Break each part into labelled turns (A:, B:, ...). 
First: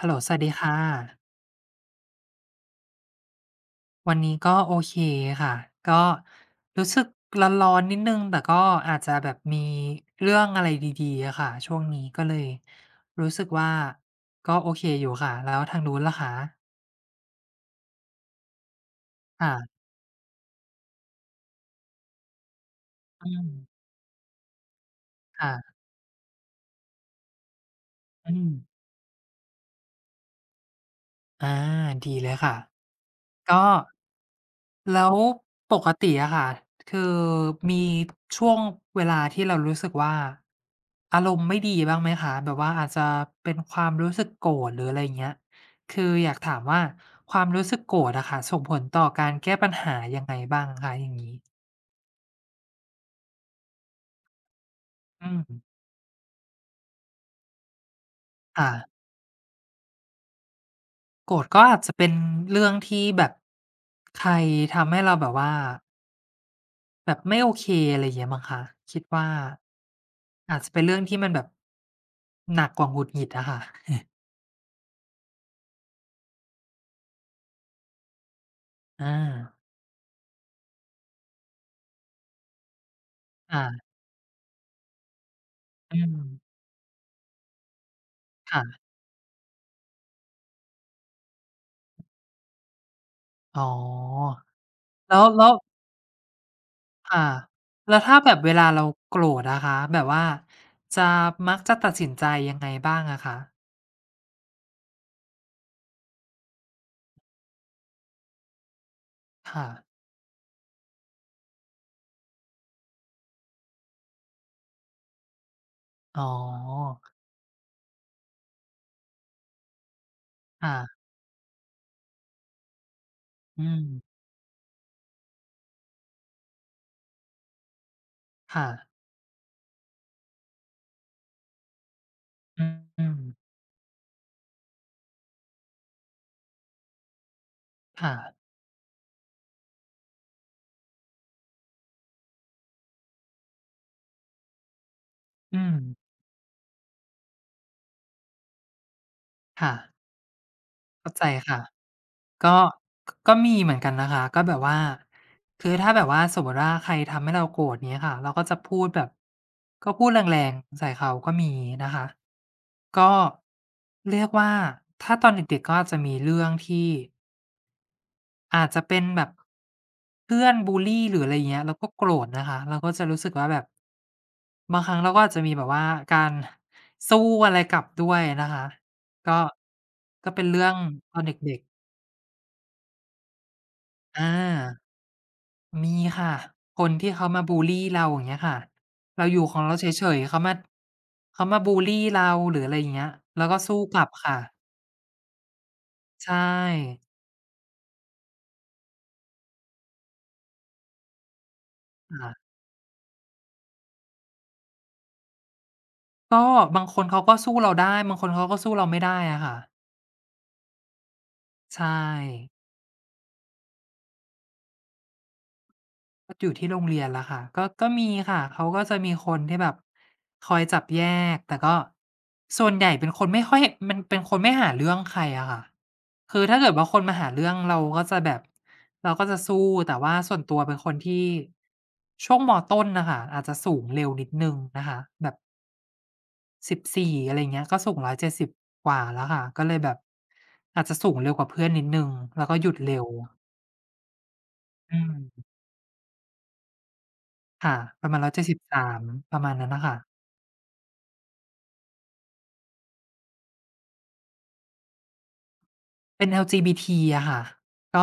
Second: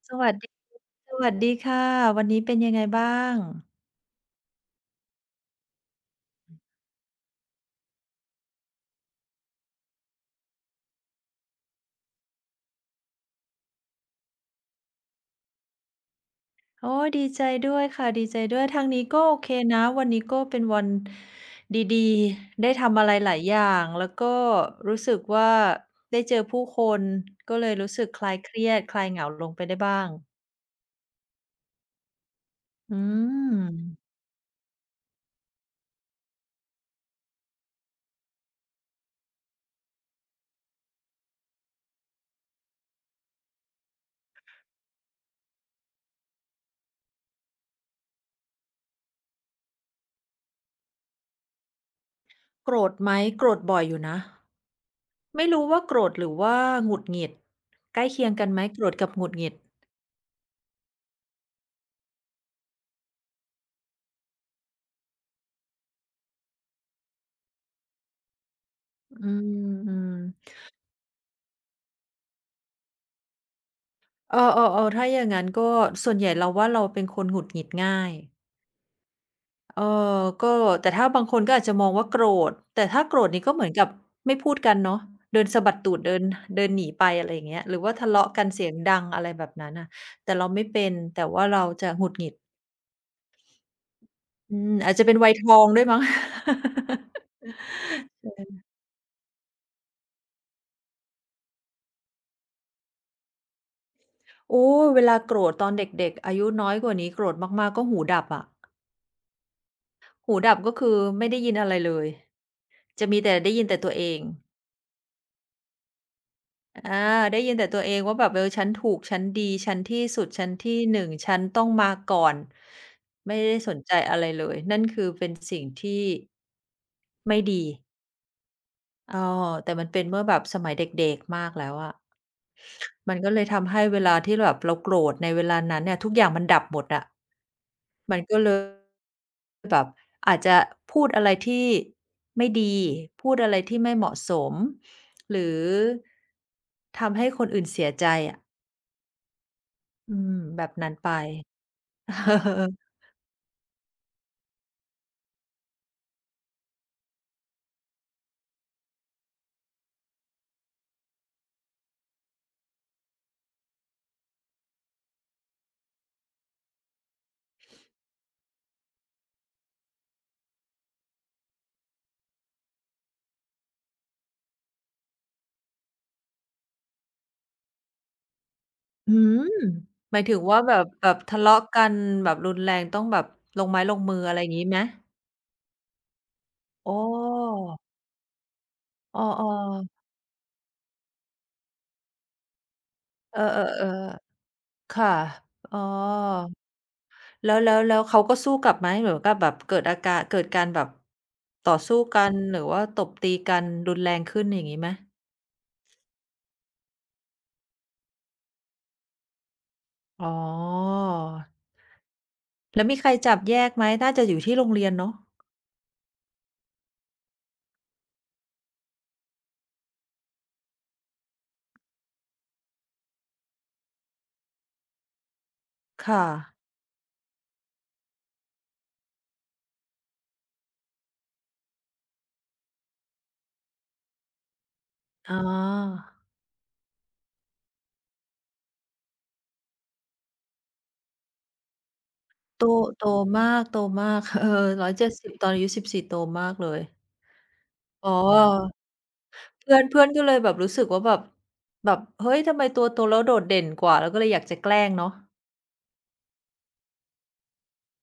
A: ฮัลโห
B: ส
A: ลส
B: วัส
A: วัส
B: ดี
A: ดีค่ะ
B: สวัสดีค่ะวันนี้เป็นยังไงบ้าง
A: วันนี้ก็โอเคค่ะ ก็รู้สึกร้อนๆนิดนึงแต่ก็อาจจะแบบมีเรื่องอะไรดีๆอะค่ะช่วงนี้ก็เลยรู้สึกว่าก็โอเคอยู่ค่ะ แล้วทางนู้นล่ะคะ
B: โอ้ดีใจด้วยค่ะดีใจด้วยทางนี้ก็โอเค
A: ค่ะ
B: นะวันนี้ก็เป็นวันดีๆได้ทำอะไร
A: อื
B: หลาย
A: ม
B: อย่างแล้วก็รู้สึกว่า
A: ค่ะ
B: ได้เจอผู้คนก็เลยรู้สึกค
A: อื
B: ลายเค
A: ม
B: รียดคลายเหงาลงไปได้บ้าง
A: อาดีเลยค่ะ
B: อื
A: ก็
B: ม
A: แล้วปกติอะค่ะคือมีช่วงเวลาที่เรารู้สึกว่าอารมณ์ไม่ดีบ้างไหมคะแบบว่าอาจจะเป็นความรู้สึกโกรธหรืออะไรอย่างเงี้ยคืออยากถามว่าความรู้สึกโกรธอะค่ะส่งผลต่อการแก้ปัญหายังไงบ้างคะอย่างงี้
B: โกรธไหมโกรธบ่อยอยู่นะ
A: อืม
B: ไม่รู้ว่าโกรธหรือว่าหงุดหงิดใกล้เคียงกันไหม
A: ค่ะ
B: โกรธกับหงุดหงิด
A: โกรธก็อาจจะเป็นเรื่องที่แบบใครทำให้เราแบบว่า แบบไม่โอเคอะไรอย่างเงี้ยมั้งคะคิดว่า
B: อืมๆ
A: อาจจะเป็นเรื่องที่มันแบบหนักกว่าหงุดหงิดอะค่ะ
B: เออๆถ้าอย่างงั้นก็ส่วนใหญ่เราว่าเราเป็นคนหงุดหงิดง่าย
A: อา
B: เออก็แต่ถ้าบางคนก็อาจจะมองว่าโกรธแต่ถ้าโกรธนี่ก็เหมือนกับ
A: ค่ะ
B: ไม่พูดกันเนาะเดินสะบัดตู
A: อื
B: ด
A: ม
B: เดินเดินหนีไปอะไรอย่างเงี้ยหรือว่าทะเลาะกันเสียง
A: ค่ะ
B: ดังอะไรแบบนั้นน่ะแต่เราไม่เป็นแต่ว่าเราจะหงุดหงิด
A: อ๋อ
B: อืมอาจจะเป็
A: แล้
B: น
A: ว
B: วัยท
A: แล้ว
B: องด้วยมั้ง
A: ค่ะแล้วถ้าแบ บเวลาเราโกรธอะคะแบบว่าจะมักจะตัดสินใจยังไงบ้างอะคะ
B: โอ้เวลาโกรธตอนเด็กๆอายุน้อยกว่านี้โกรธมากๆก็หูดับอะ
A: ค่ะ
B: หูดับก็คือไม่ได้ยินอะไรเลยจะมีแต่ได้ยินแต่ตัวเอง
A: อ๋
B: อา
A: อ
B: ได้ยินแต่ตัวเองว่าแบบเออฉันถูกฉันดีฉันที่สุดฉันที่ห
A: ค่ะ
B: นึ่งฉันต้องมาก่อนไม่ได้
A: อื
B: สน
A: ม
B: ใจอะไรเลยนั่นคือเป็นสิ่งที่ไม่ดี
A: ค่ะ
B: เออแต่มันเป็นเมื่อแบบสมัยเด็กๆมากแล้วอะ
A: อืม
B: มันก็เลยทำให้เวลาที่แบบเราโกรธในเวลานั้นเนี่ยทุกอย่างมันดับหมดอะ
A: ค่ะ
B: มันก็เลยอาจจะพูดอะไรที่ไม่ดีพูดอะไรที่ไม่เหมาะสมหรื
A: อื
B: อ
A: ม
B: ทำให้คนอื่นเสียใจอะ
A: ค่ะ
B: อืมแบบนั้นไป
A: เข้าใจค่ะ ก็ก็มีเหมือนกันนะคะก็แบบว่าคือถ้าแบบว่าสมมติว่าใครทำให้เราโกรธเงี้ยค่ะเราก็จะพูดแบบก็พูดแรงๆใส่เขาก็มีนะคะก็เรียกว่าถ้าตอนเด็กๆก็อาจจะมีเรื่องที่อาจจะเป็นแบบเพื่อนบุลลีหรืออะไรเงี้ยเราก็โกรธนะคะเราก็จะรู้สึกว่าแบบบางครั้งเราก็อาจจะมีแบบว่าการสู้อะไรกลับด้วยนะคะ
B: อื
A: ก็
B: มหมาย
A: ก็
B: ถึง
A: เป็น
B: ว่า
A: เรื่อ
B: แบ
A: ง
B: บแบ
A: ต
B: บ
A: อนเด
B: ทะ
A: ็ก
B: เลาะกั
A: ๆ
B: นแบบรุนแรงต้องแบบลงไม้ลงมือ
A: อา
B: อะไรอย่างงี้ไหม
A: มีค่ะคน
B: อ๋อ
A: ที่เขามาบูลลีเราอย่างเงี้ยค่ะ
B: อ้อ
A: เราอยู่ของเราเ
B: ๆ
A: ฉยๆเขามาเขามาบูลลีเราหรืออะไรอย่างเงี้ย
B: เออ
A: เราก็สู้กลับค่ะ
B: ๆๆค่ะอ๋อ
A: ใช่
B: แล้วแล้วแล้วเขาก็สู้กลับไหมหรือกับแบบเกิดอาการเกิดการแบบต่อสู้กัน
A: ค่ะ
B: หรือว่าตบตีกันรุนแรงขึ้นอย่างงี้ไหม
A: ก็บางคนเขาก็สู้เราได้บางคนเขาก็สู้เราไม่ได้อะค่ะ
B: อ๋อ
A: ใช่
B: แล้วมีใครจับแยกไหมน่าจะอยู่ที่โรงเรียนเนาะ
A: อยู่ที่โรงเรียนแล้วค่ะก็มีค่ะเขาก็จะมีคนที่แบบคอยจับแยกแต่ก็ส่วนใหญ่เป็นคนไม่ค่อยมันเป็นคนไม่หาเรื่องใครอะค่ะ
B: ค่ะ
A: คือถ้าเกิดว่าคนมาหาเรื่องเราก็จะแบบเราก็จะสู้แต่ว่าส่วนตัวเป็นคนที่ช่วงมต้นน่ะค่ะอาจจะสูงเร็วนิดหนึ่งนะคะแบ
B: อ๋
A: บ
B: อ
A: 14อะไรอย่างเงี้ยก็สูง170กว่าแล้วค่ะก็เลยแบบอาจจะสูงเร็วกว่าเพื่อนนิดหนึ่งแล้วก็
B: โต
A: หยุดเร็
B: โต
A: ว
B: มากโตมาก เออร้อย
A: อื
B: เจ็ดสิบตอ
A: ม
B: นอายุ14โตมากเลย
A: ค่ะป
B: อ๋
A: ระมาณร้อยเจ็ดสบ
B: อ
A: สามประมาณนั้น
B: เพื่อ
A: น่ะ
B: น
A: ค่ะ
B: เพื่อนก็เลยแบบรู้สึกว่าแบบแบบเฮ้ยทำไมตัวโตแล้วโดดเด่นกว่าเราก็เลยอยากจะแกล้งเนาะ
A: เป็น LGBT อลจีบีทีอะค่ะก็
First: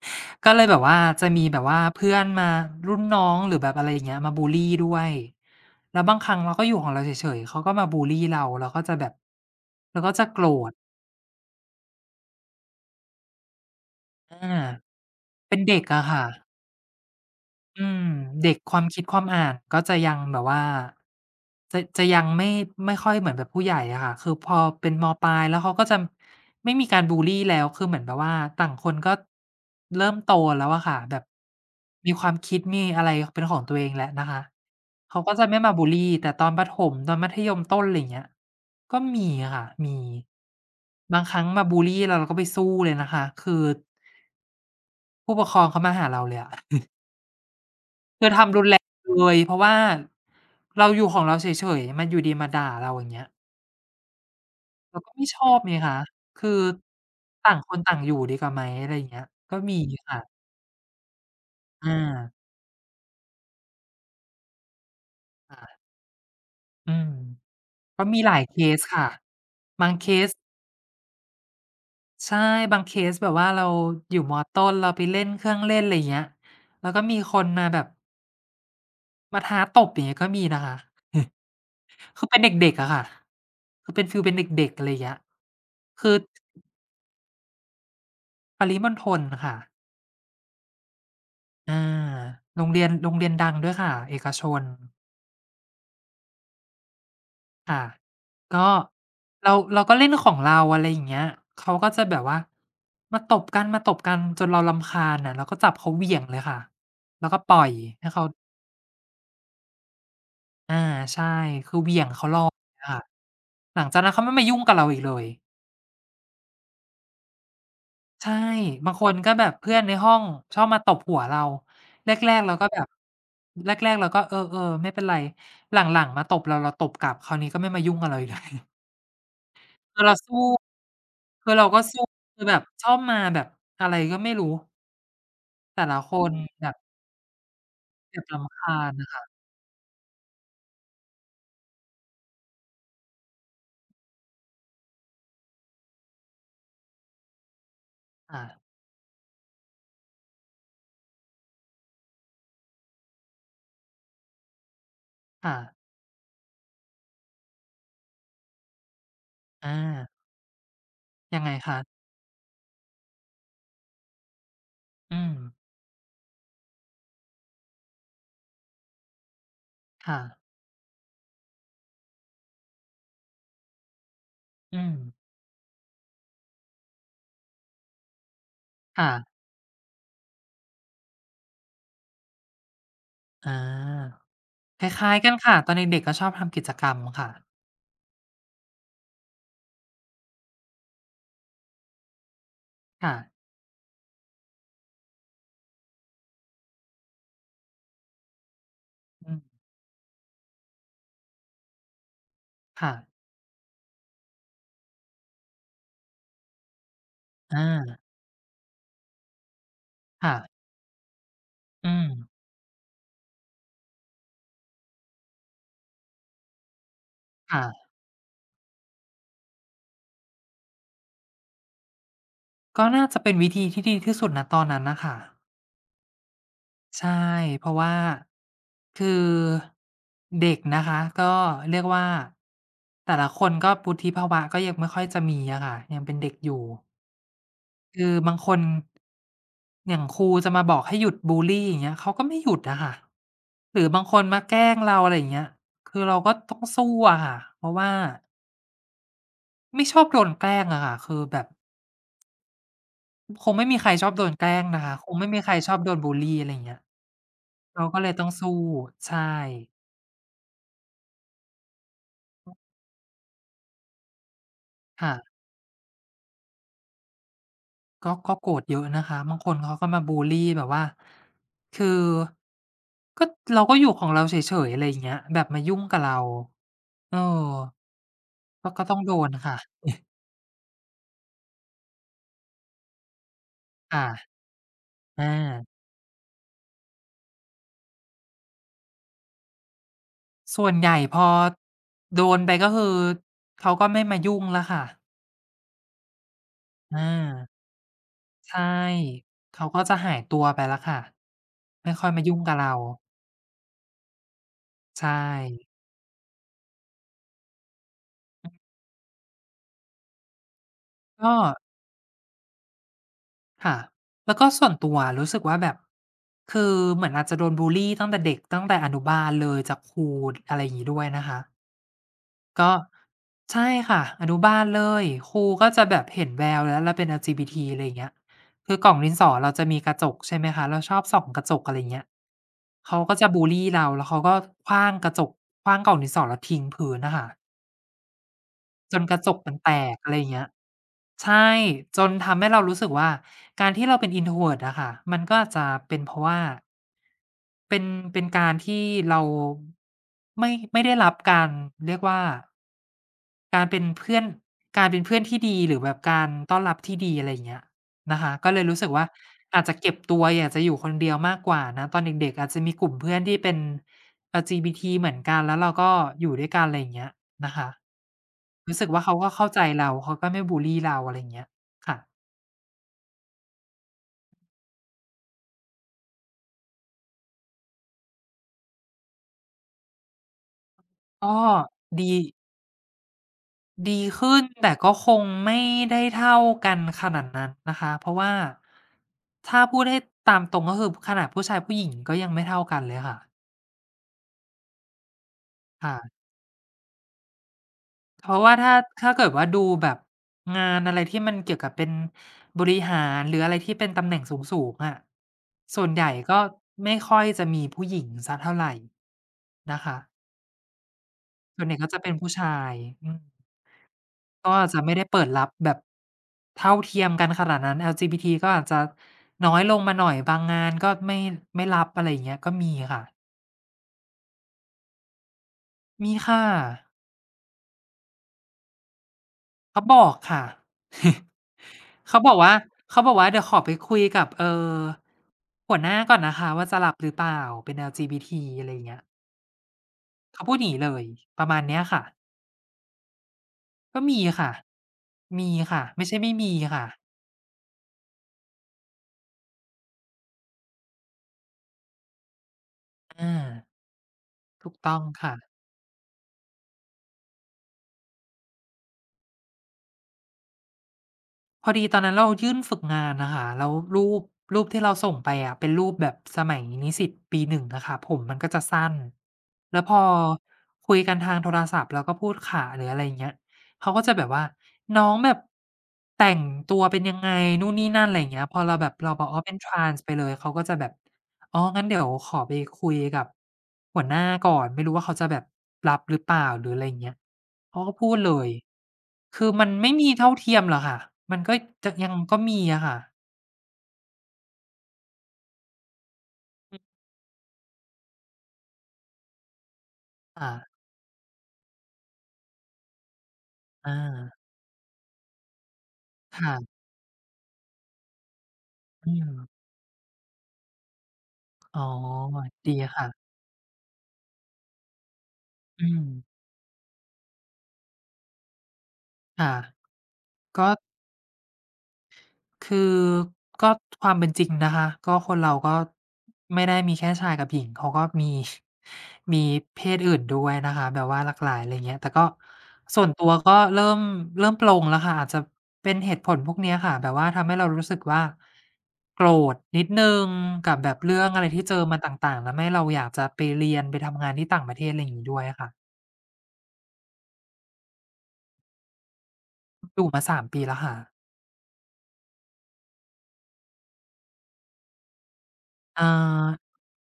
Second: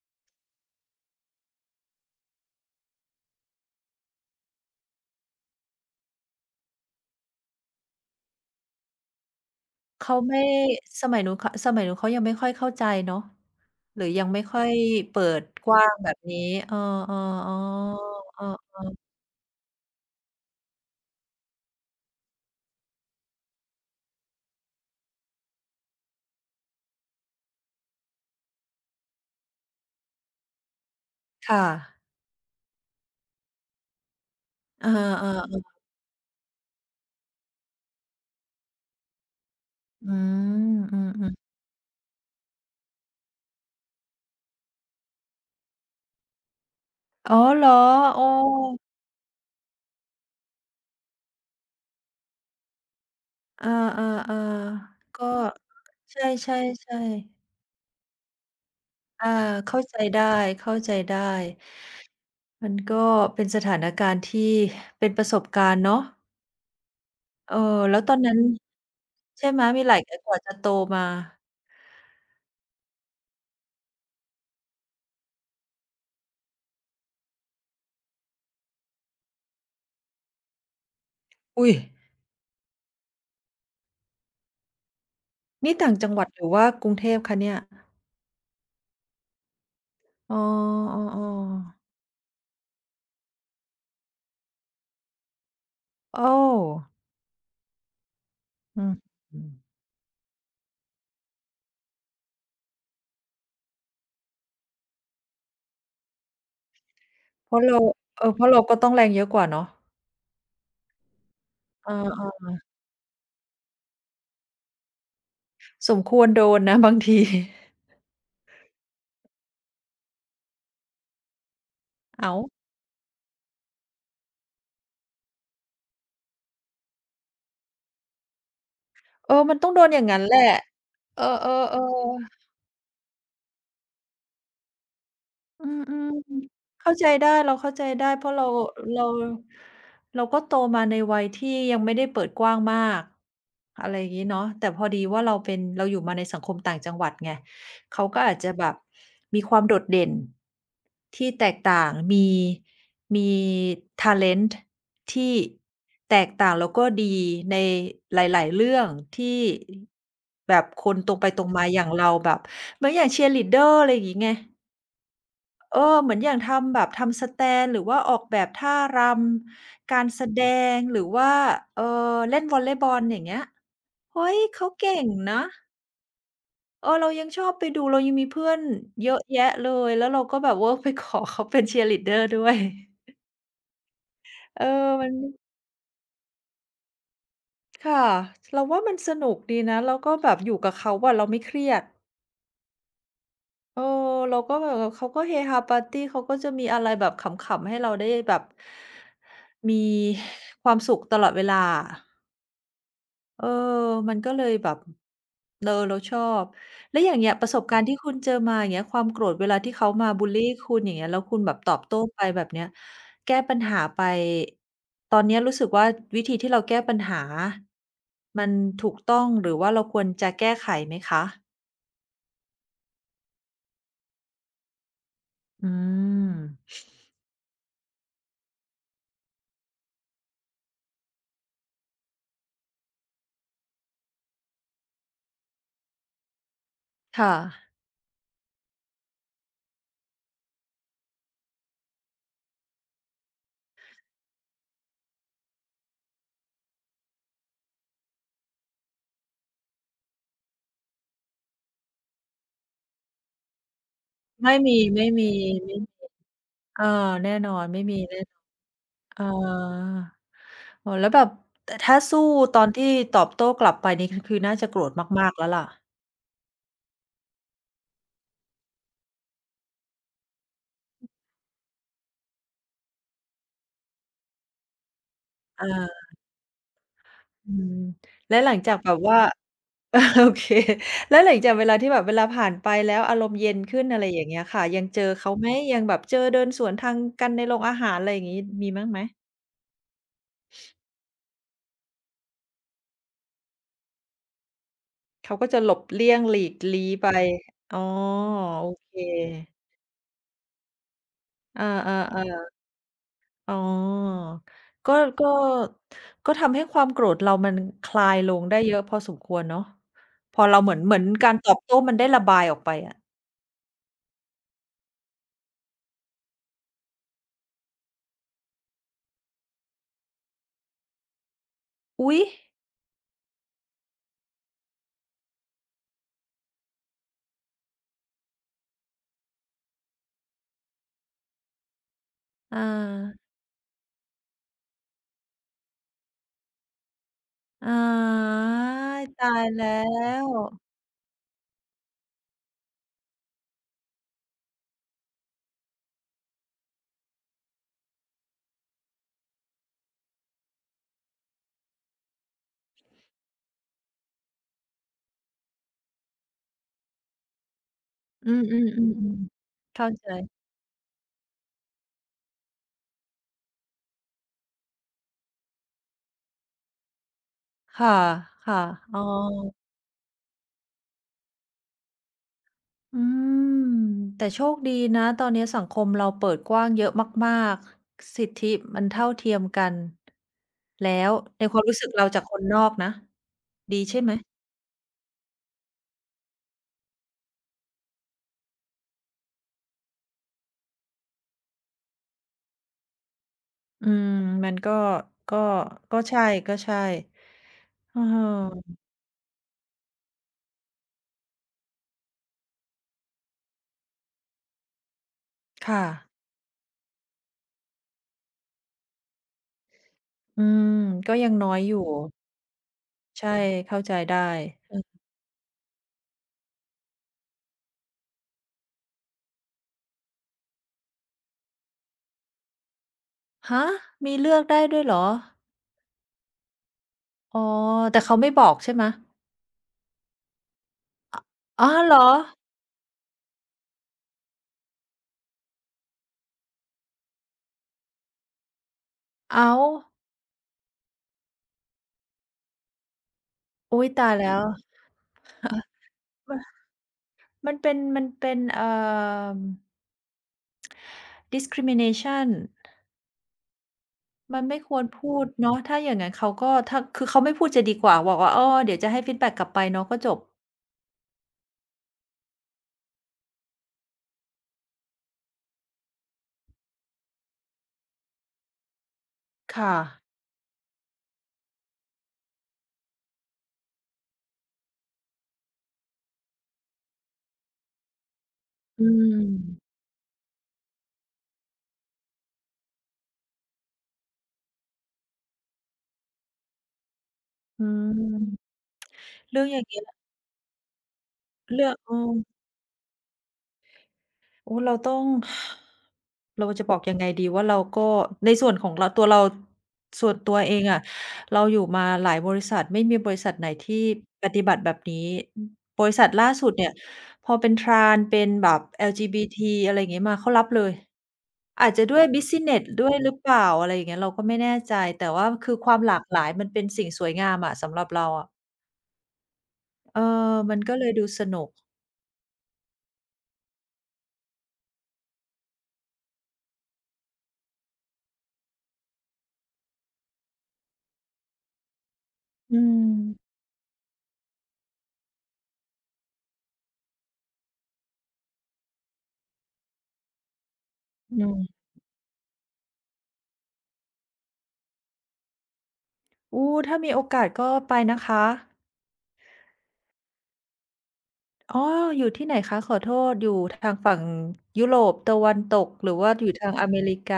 A: ก็เลยแบบว่าจะมีแบบว่าเพื่อนมารุ่นน้องหรือแบบอะไรอย่างเงี้ยมาบูลลีด้วย แล้วบางครั้งเราก็อยู่ของเราเฉยๆ เขาก็มาบูลลีเราเราก็จะแบบเราก็
B: เขา
A: จะโก
B: ไม่
A: รธ
B: สมัยนู้นขสมัยนู้นเขายังไม่ค่อยเข้าใจเนาะหรือยังไม่
A: อา
B: ค่อยเปิด
A: เป็น
B: ก
A: เด็ก
B: ว้าง
A: อะ
B: แบบ
A: ค่ะ
B: นี้เออๆอ๋อ
A: อืม
B: เอ
A: เด็กค
B: อ
A: วามคิดความอ่านก็จะยังแบบว่าจะยังไม่ไม่ค่อยเหมือนแบบผู้ใหญ่อะค่ะคือพอเป็นมปลายแล้วเขาก็จะไม่มีการบูลลีแล้วคือเหมือนแบบว่าต่างคนก็เริ่มโตแล้วอะค่ะแบบ
B: ค่ะ
A: มีความคิดมีอะไรเป็นของตัวเองแล้วนะคะ
B: เออ
A: เขาก็จะไม่มา
B: ๆ
A: บุลลีแต่ตอนประถมตอนมัธยมต้นอะไรอย่างเงี้ยก็มีอะค่ะมี
B: ๆอืมอื
A: บางค
B: ม
A: รั้งมาบูลลีเราเราก็ไปสู้เลยนะคะคือผู้ปกครองเขามาหาเราเลยอะ
B: ๆอ๋อเหรอโอ้
A: คือทำรุนแรงเลยเพราะว่าเราอยู่ของเราเฉยๆมันอยู่ดีมาด่าเราอย่างเงี้ย
B: เออๆ
A: เราก็
B: ๆ
A: ไม่
B: ก็
A: ชอบไงคะ
B: ใ
A: คื
B: ช
A: อ
B: ่ๆ
A: ต่า
B: ๆ
A: งคนต่างอยู่ดีกว่าไหมอะไรอย่างเงี้ย
B: อาา
A: ก็มี
B: เข้าใจ
A: ค่ะ
B: ได้เข้าใจได้
A: อา
B: มันก็เป็นสถานการณ์ที่เป็นประสบการ
A: ค่ะ
B: ณ์เนาะ
A: อืม
B: เออแล้ว
A: ก็
B: ตอน
A: มีห
B: นั้
A: ลา
B: น
A: ยเคสค่ะ
B: ใช่ไหมมีหลายกกว่าจะโตมา
A: ใช่บางเคสแบบว่าเราอยู่มต้นเราไปเล่นเครื่องเล่นไรเงี้ยแล้วก็มีคนมาแบบมาท้าตบอย่างเงี้ยก็มีนะคะ
B: อุ๊ย
A: คือเป็นเด็กๆอะค่ะคือเป็นฟีลเป็นเด็กๆอะไรเงี้ย
B: นี่ต่างจั
A: คื
B: ง
A: อ
B: หวัดหรือว่ากรุงเทพคะเนี่ย
A: ปริมณฑลค่ะ
B: อ๋อ
A: อา
B: ๆๆ
A: โรงเรียนดังด้วยค่ะเอกชน
B: โอ้
A: ค่ะก็
B: อืออืม
A: เราก็เล่นของเราอะไรอย่างเงี้ยเขาก็จะแบบว่ามาตบกันจนเรารำคาญน่ะเราก็จับเขาเหวี่ยงเลยค่ะแล้วก็ป
B: เพ
A: ล่อ
B: ราะ
A: ย
B: เรา
A: ให้เขา
B: เออเพราะเราก็ต้องแรงเยอะกว่าเนาะ
A: อาใช่คือเห
B: เอ
A: วี่ยงเขาลอ
B: อ
A: ยอะค่ะหลังจากนั้นเขาไม่มายุ่งกับเราอีกเลย
B: ๆสมควรโดนนะบางที
A: ใช่บางคนก็แบบเพื่อนในห้องชอบมาตบหัวเราแร
B: อ้าว
A: กๆเราก็แบบแรกๆเราก็เออๆไม่เป็นไรหลังๆมาตบเราเราตบกลับคราวนี้ก็ไม่มายุ่งกับเราอีกเลย
B: เออมันต้องโดนอ
A: คื
B: ย่า
A: อ
B: ง
A: เรา
B: งั้นแหละ
A: สู้
B: เอ
A: คือเรา
B: อ
A: ก็สู้
B: ๆๆ
A: คือแบบชอบมาแบบอะไรก็ไม่รู้
B: อื
A: แต่ละ
B: ม
A: คนแบบ
B: ๆเข้าใจได้เราเข้าใจได้
A: แบ
B: เพ
A: บ
B: ราะเรา
A: รำคาญ
B: เรา
A: น่ะ
B: เราก็โตมาในวัยที่ยังไม่ได้เปิดกว้างมากอะไรอย่างงี้เนาะแต่พอดีว่าเราเป็นเราอยู่มาในสังคมต่างจังหวัดไงเขาก็อาจ
A: ค่ะ
B: จะแบบมีความโดดเด่นที่แตกต่างมีมีทิเล้นต์ที่
A: ค่ะ
B: แตกต่างแล้วก็ดีในหลายๆเรื่องที่
A: อา
B: แบบคนตรงไป
A: ยั
B: ต
A: ง
B: รง
A: ไง
B: มาอย่าง
A: คะ
B: เราแบบเหมือนอย่าง cheerleader อะไรอย่างงี้ไง
A: อืม
B: เออเหมือนอย่างทำแบบทำสแตนหรือว่าออกแบบท่ารำการ
A: ค่ะ
B: แสดงหรือว่าเอ่อเล่นวอลเลย์บอลอย่างเงี้ยเฮ้ยเขา
A: อืม
B: เก่งนะเออเรายังชอบไปดูเรายังมีเพื่อนเย
A: ค่ะ
B: อะแยะเลยแล้วเราก็แบบเวิร์ก ไปขอเขาเป็น cheerleader ด้วย
A: อา
B: เออ
A: ค
B: มั
A: ล้า
B: น
A: ยๆกันค่ะตอนเด็กๆก็ชอบทำกิจกรรมค่ะ
B: ค่ะเราว่ามันสนุกดีนะแล้วก็แบบอยู่กับเขาอะเราไม่เครียด
A: ค่ะ
B: เออเราก็แบบว่าเขาก็เฮฮาปาร์ตีเขาก็จะมีอะไรแบบขำๆให้เราได้แบบ
A: อืม
B: มีความสุขตลอดเวลาอะ
A: ค่ะ
B: เออมันก็เลยแบบเราเราชอบแล้วอย่างเงี้ยประส
A: อา
B: บการณ์ที่คุณเจอมาอย่างเงี้ยความโกรธเวลาที่เขามาบุล
A: ค่ะ
B: ลีคุณอย่างเงี้ยแล้วคุณแบบตอบ
A: อื
B: โต้
A: ม
B: ไปแบบเนี้ยแก้ปัญหาไปตอนเนี้ยรู้สึกว่าวิธีที่เราแก้ปัญหา
A: ค่ะ
B: มันถูกต้องหรือว่าเราควรจะแก้ไขไหมคะ
A: ก็น่าจะเป็นวิธีที่ดีที่สุดณตอนนั้นน่ะค่ะ
B: อืม
A: ใช่เพราะว่าคือเด็กนะคะก็เรียกว่าแต่ละคนก็วุฒิภาวะก็ยังไม่ค่อยจะมีอะค่ะยังเป็นเด็กอยู่
B: ค่ะ
A: คือบางคนอย่างครูจะมาบอกให้หยุดบุลลีอย่างเงี้ยเขาก็ไม่หยุดอะค่ะหรือบางคนมาแกล้งเราอะไรอย่างเงี้ยคือเราก็ต้องสู้อะค่ะเพราะว่าไม่ชอบโดนแกล้งอะค่ะคือแบบคงไม่มีใครชอบโดนแก
B: ไม่
A: ล้ง
B: มี
A: นะคะค
B: ไม่
A: ง
B: มี
A: ไม่มีใครชอ
B: ไม่
A: บโดนบุลลีอะไรอย่างเงี้
B: เอ
A: ย
B: อแน่นอนไม่
A: เรา
B: มี
A: ก็เลย
B: แน่
A: ต้อง
B: นอน
A: สู้
B: เอ
A: ใช่
B: ออ๋อแล้วแบบแต่ถ้าสู้ตอนที่ตอบโต้กลับไปนี่คือคือน่าจะโกรธ
A: ค่ะ
B: มากๆแล้วล่ะ
A: ก็โกรธเยอะนะคะบางคนเขาก็มาบุลลีแบบว่าคือก็เราก็อยู่ของเราเฉยๆอะไรอย่างเงี้ยแบบมา
B: อา
A: ยุ่งกับเราเออ
B: อืมแล้วหลัง
A: ก็
B: จาก
A: ก็
B: แบ
A: ต้อ
B: บ
A: งโด
B: ว่า
A: นค่ะ
B: เออโอเคแล้วหลังจากเวลาที่แบบเวลาผ่านไปแล้วอารมณ์เย็นขึ้นอะไร
A: ค่ะ
B: อย่างเงี้ยค่ะยังเจอ
A: อา
B: เขาไหมยังแบบเจอเดินสวนทางกันในโรงอาหารอะไรอย่างงี้มีบ้างไหม
A: ส่วนใหญ่พอโดนไปก็คือเขาก็ไม่มายุ่งแล้วค่ะ
B: เขาก็จะหลบเลี่ยงหลีกลี้ไป
A: อา
B: อ๋อ
A: ใช่
B: โอเค
A: เขาก็จะหายตัวไปแล้วค่ะ
B: เออ
A: ไม่ค่อยมายุ่ง
B: ๆๆ
A: กับเรา
B: อ๋อก็
A: ใช่
B: ก็ก็ทำให้ความโกรธเรามันคลายลงได้เยอะพอสมควรเนาะพอเราเหมือนกา
A: ก็
B: รตอบโต้มันได้ระบายออกไปอะ
A: ค่ะแล้วก็ส่วนตัวรู้สึกว่าแบบคือเหมือนอาจจะโดนบูลลีตั้งแต่เด็กตั้งแต่อนุบาลเลยจากครูอะไรอย่างงี้ด้วยนะคะ
B: อุ๊ย
A: ก็ใช่ค่ะอนุบาลเลยครูก็จะแบบเห็นแววแล้วเราเป็น LGBT อะไรอย่างเงี้ยคือกล่องดินสอเราจะมีกระจกใช่ไหมคะเราชอบส่องกระจกอะไรอย่างเงี้ย
B: อา
A: เขาก็จะบูลลีเราแล้วเขาก็ขว้างกระจกขว้างกล่องดินสอแล้วทิ้งพื้นน่ะค่ะ
B: อา
A: จนกระจ
B: ตา
A: ก
B: ย
A: มัน
B: แล้
A: แตกอะไรอ
B: ว
A: ย่างเงี้ยใช่จนทำให้เรารู้สึกว่าการที่เราเป็น introvert อะค่ะมันก็อาจจะเป็นเพราะว่า เป็นการที่เราไม่ได้รับการเรียกว่าการเป็นเพื่อนการเป็นเพื่อนที่ดีหรือแบบการต้อนรับที่ดีอะไรอย่างเงี้ยนะ
B: อื
A: คะ
B: ม
A: ก็เลยรู้สึกว่า
B: ๆๆ
A: อาจ
B: ๆ
A: จะ
B: เข้า
A: เก็บ
B: ใจ
A: ตัวอยากจะอยู่คนเดียวมากกว่านะตอนเด็กๆอาจจะมีกลุ่มเพื่อนที่เป็น LGBT เหมือนกันแล้วเราก็อยู่ด้วยกันอะไรอย่างเงี้ยนะคะ
B: ค่ะ
A: รู้สึก
B: ๆอ๋อ
A: ว่าเขาก็เข้าใจเราเขาก็ไม่บุลลีเราอะไรอย่างเงี้ยค่ะ
B: อืมแต่โชคดีนะตอนนี้สังคมเราเปิดกว้างเยอะมากๆสิทธิมันเท่าเทียมกันแล้ว
A: ก็
B: ในความรู้สึกเรา
A: ดี
B: จากคนนอกนะดีใช่
A: ดี
B: ไหม
A: ขึ้นแต่ก็คงไม่ได้เท่ากันขนาดนั้นนะคะเพราะว่าถ้าพูดให้ตามตรงก็คือขนาดผู้ชายผู้หญิงก็ยังไม่เท่ากันเลยค่ะ
B: อืมมันก็ก็ก็ใช่
A: ค่ะ
B: ก็ใช่เ
A: เพราะว่า
B: ออ
A: ถ้าเกิดว่าดูแบบงานอะไรที่มันเกี่ยวกับเป็นบริหารหรืออะไรที่เป็นตำแหน่งสูงๆอะส่
B: ค่ะ
A: วนใหญ่ก็ไม่ค่อยจะมีผู้หญิงสักเท่าไรนะคะ
B: อืมก็ยังน้อย
A: ส่วนให
B: อ
A: ญ่
B: ยู่
A: ก็จะเป็นผู้ชายอืม
B: ใช่เข้าใจได้
A: ก็อาจจะไม่ได้เปิดรับแบบเท่าเทียมกันขนาดนั้น LGBT ก็อาจจะน้อยลงมาหน่อยบางงานก็ไม่รับอะไรอย่างเงี้ยก็มีค่ะ
B: ฮะมีเลือกได้ด้วยเหรอ
A: มีค่ะ
B: อ๋อแต่เขาไม่บอกใช่ไหม
A: เขาบอกค่ะ
B: อ๋อเหร อ
A: เขาบอกว่าเขาบอกว่าเดี๋ยวขอไปคุยกับหัวหน้าก่อนนะคะว่าจะรับหรือเปล่าเป็น LGBT" อะไรอย่างเงี้ย
B: อ้าว
A: เขาพูดอย่างงี้เลยประมาณเนี้ยค่ะ
B: อุ๊ย
A: ก็
B: ตาย
A: มี
B: แล้ว
A: ค่ะมีค่ะไม่ใช่ไม่มี ค่ะ
B: มันเป็นdiscrimination
A: อา
B: มันไม่
A: ถู
B: ค
A: ก
B: วร
A: ต้อง
B: พูด
A: ค่ะ
B: เนาะถ้าอย่างงั้นเขาก็ถ้าคือเขาไม่พูดจะดีกว่าบอกว่าอ้อเดี๋ยวจะให้ฟีดแบ็กกลับไปเนาะก็จบ
A: พอดีตอนนั้นเรายื่นฝึกงานนะคะแล้วรูปที่เราส่งไปอะเป็นรูปแบบสมัยนิสิตปีหนึ่งนะค่ะผมมันก็จะสั้น
B: ค่ะ
A: แล้วพอคุยกันทางโทรศัพท์แล้วก็พูดขะหรืออะไรเงี้ยเขาก็จะแบบว่าน้องแบบแต่งตัวเป็นยังไงนู่นนี่นั่นอะไรเงี้ยพอเรา
B: อื
A: แบบเราบ
B: ม
A: อกว่าเป็น trans ไปเลยเขาก็จะแบบ อ๋องั้นเดี๋ยวขอไปคุยกับหัวหน้าก่อน ไม่รู้ว่าเขาจะแบบรับหรือเปล่าหรืออะไรอย่างเงี้ย
B: อื
A: เขา
B: ม
A: ก็พูดเลย
B: เรื่อ
A: คื
B: ง
A: อ
B: อย่าง
A: มัน
B: เงี้ย
A: ไม่มีเท่าเทียมหรอกค่ะ มันก็
B: เรื่อง
A: จะ
B: เอ
A: ยั
B: อ
A: งก็มีอะค่ะ
B: โอ้เราต้อง เราจะบอกยังไงดีว่าเราก็ในส่วนของเราตัวเราส่วนตัว
A: ค่ะ
B: เองอะเราอยู่มาหลายบริษัทไม่มีบริษัทไหนที่
A: อา
B: ปฏิบัติแบบนี้บริษัทล่าสุดเนี่ย
A: ค่ะ
B: พอเป็นทรานเป็นแบบ
A: อื
B: LGBT
A: ม
B: อะไรอย่างงี้มาเขารับเลยอาจ
A: อ๋อ
B: จะด้วย Business
A: ดี
B: ด้วยหรือเป
A: ค่ะ
B: ล่าอะไรอย่างเงี้ยเราก็ไม่แน่ใจแต่ว่าคือความ
A: อื
B: หลาก
A: ม
B: หลายมันเป็นสิ่งสวยงามอะสำหรับเราอะ
A: ค่ะ
B: เออมัน
A: ก็
B: ก็เลยดูสนุก
A: คือก็ความเป็นจริงนะคะก็คนเราก็ไม่ได้มีแค่ชายกับหญิงเขาก็มี มีเพศอื่นด้วยนะคะแบบว่าหลากหลายอะไรเงี้ยแต่ก็
B: อื
A: ส่วนตัว
B: ม
A: ก็เริ่มปลงแล้วค่ะอาจจะเป็นเหตุผลพวกเนี้ยค่ะแบบว่าทำให้เรารู้สึกว่าโกรธนิดนึงกับแบบ
B: อื
A: เรื่องอะไรที่
B: ม
A: เจอมาต่างๆแล้วไม่เราอยากจะไปเรียนไปทำงานที่ต่างประเทศอะไรอย่างงี้ด้วยค่ะ
B: โอ้ถ้ามีโอกาสก็ไปนะคะ
A: อยู่มา3ปีแล้วค่ะ
B: อ๋ออยู่ที่ไหนคะ ขอโทษ อยู่ทางฝั่งยุโรปตะวันตกหรือ
A: เอ่อ
B: ว่าอยู่ทางอเมริกา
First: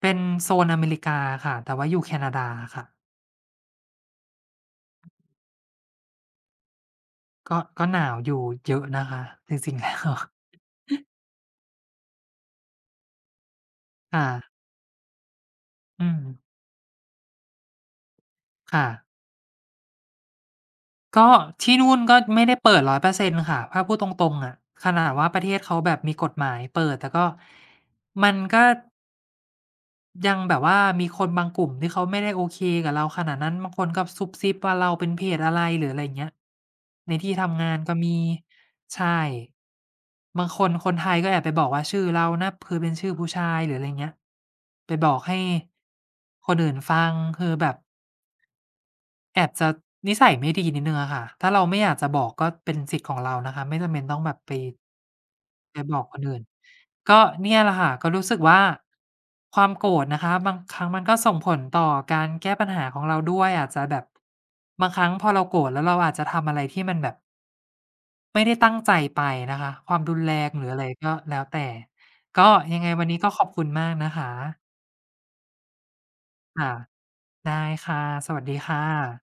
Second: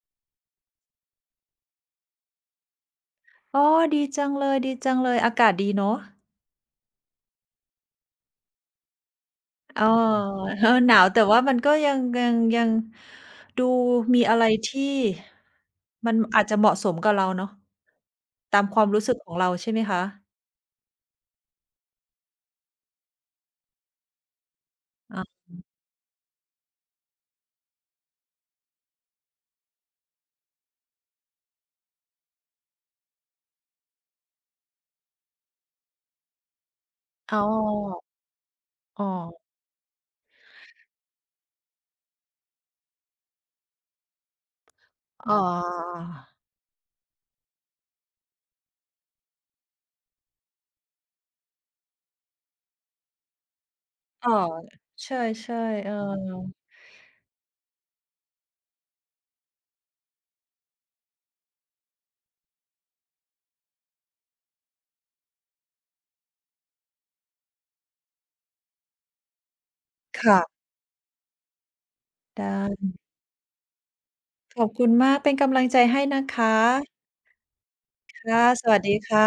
A: เป็นโซนอเมริกาค่ะแต่ว่าอยู่แคนาดาค่ะ
B: อ๋อดีจังเลยดีจังเลย อากาศดีเนาะ
A: ก็หนาวอยู่เยอะนะคะจริง
B: เอ
A: ๆ
B: อ
A: แล้ว
B: เอ อหนาวแต่ว่ามันก็ยังดูมี
A: ค่ะ
B: อะไรที่
A: อื
B: มัน
A: ม
B: อาจจะเหมาะสมกับเราเนาะตามค
A: ค่ะ
B: วามรู้สึกของเราใช่ไหมคะ
A: ก็ที่นู่นก็ไม่ได้เปิด100%ค่ะถ้าพูดตรงๆอะขนาดว่าประ
B: อา
A: เทศเขาแบบมีกฎหมายเปิดแต่ก็มันก็ ยังแบบว่ามีคนบางกลุ่มที่เขาไม่ได้โอเคกับเราขนาดนั้นบางคนก็ซุบซิบว่าเราเป็นเพศอะไรหรืออะไรอย่างเงี้ยในที่
B: อ๋อ
A: ทำงานก็มี
B: อ๋อ
A: ใช่บางคนคนไทยก็แอบไปบอกว่าชื่อเรานะคือเป็นชื่อผู้ชายหรืออะไรเงี้ยไปบอก
B: อ๋
A: ให้
B: อ
A: คนอื่นฟังคือแบบ แอบจะนิสัยไม่ดีนิดหนึ่งอะค่ะถ้าเราไม่อยากจะบอกก็เป็นสิทธิ์ของเรานะคะไม่จำเป็นต้อง
B: อ๋
A: แบ
B: อ
A: บไป
B: ใช่ๆเออ
A: บอกคนอื่นก็เนี่ยแหละค่ะก็รู้สึกว่าความโกรธนะคะบางครั้งมันก็ส่งผลต่อการแก้ปัญหาของเราด้วย อาจจะแบบบางครั้งพอเราโกรธแล้วเราอาจจะทำอะไรที่มันแบบไม่ได้ตั้งใจไปนะคะความรุนแร
B: ค่ะ
A: งหรืออะไรก็แล้วแต่
B: ได
A: ก็ยังไง
B: ้
A: วันนี้ก็ขอบคุณมากนะคะ
B: ขอบคุณมากเป็นกำลังใจให้นะคะ
A: ค่ะได้ค่ะสวั
B: ค่ะ
A: สดี
B: สวัส
A: ค่ะ
B: ดีค่ะ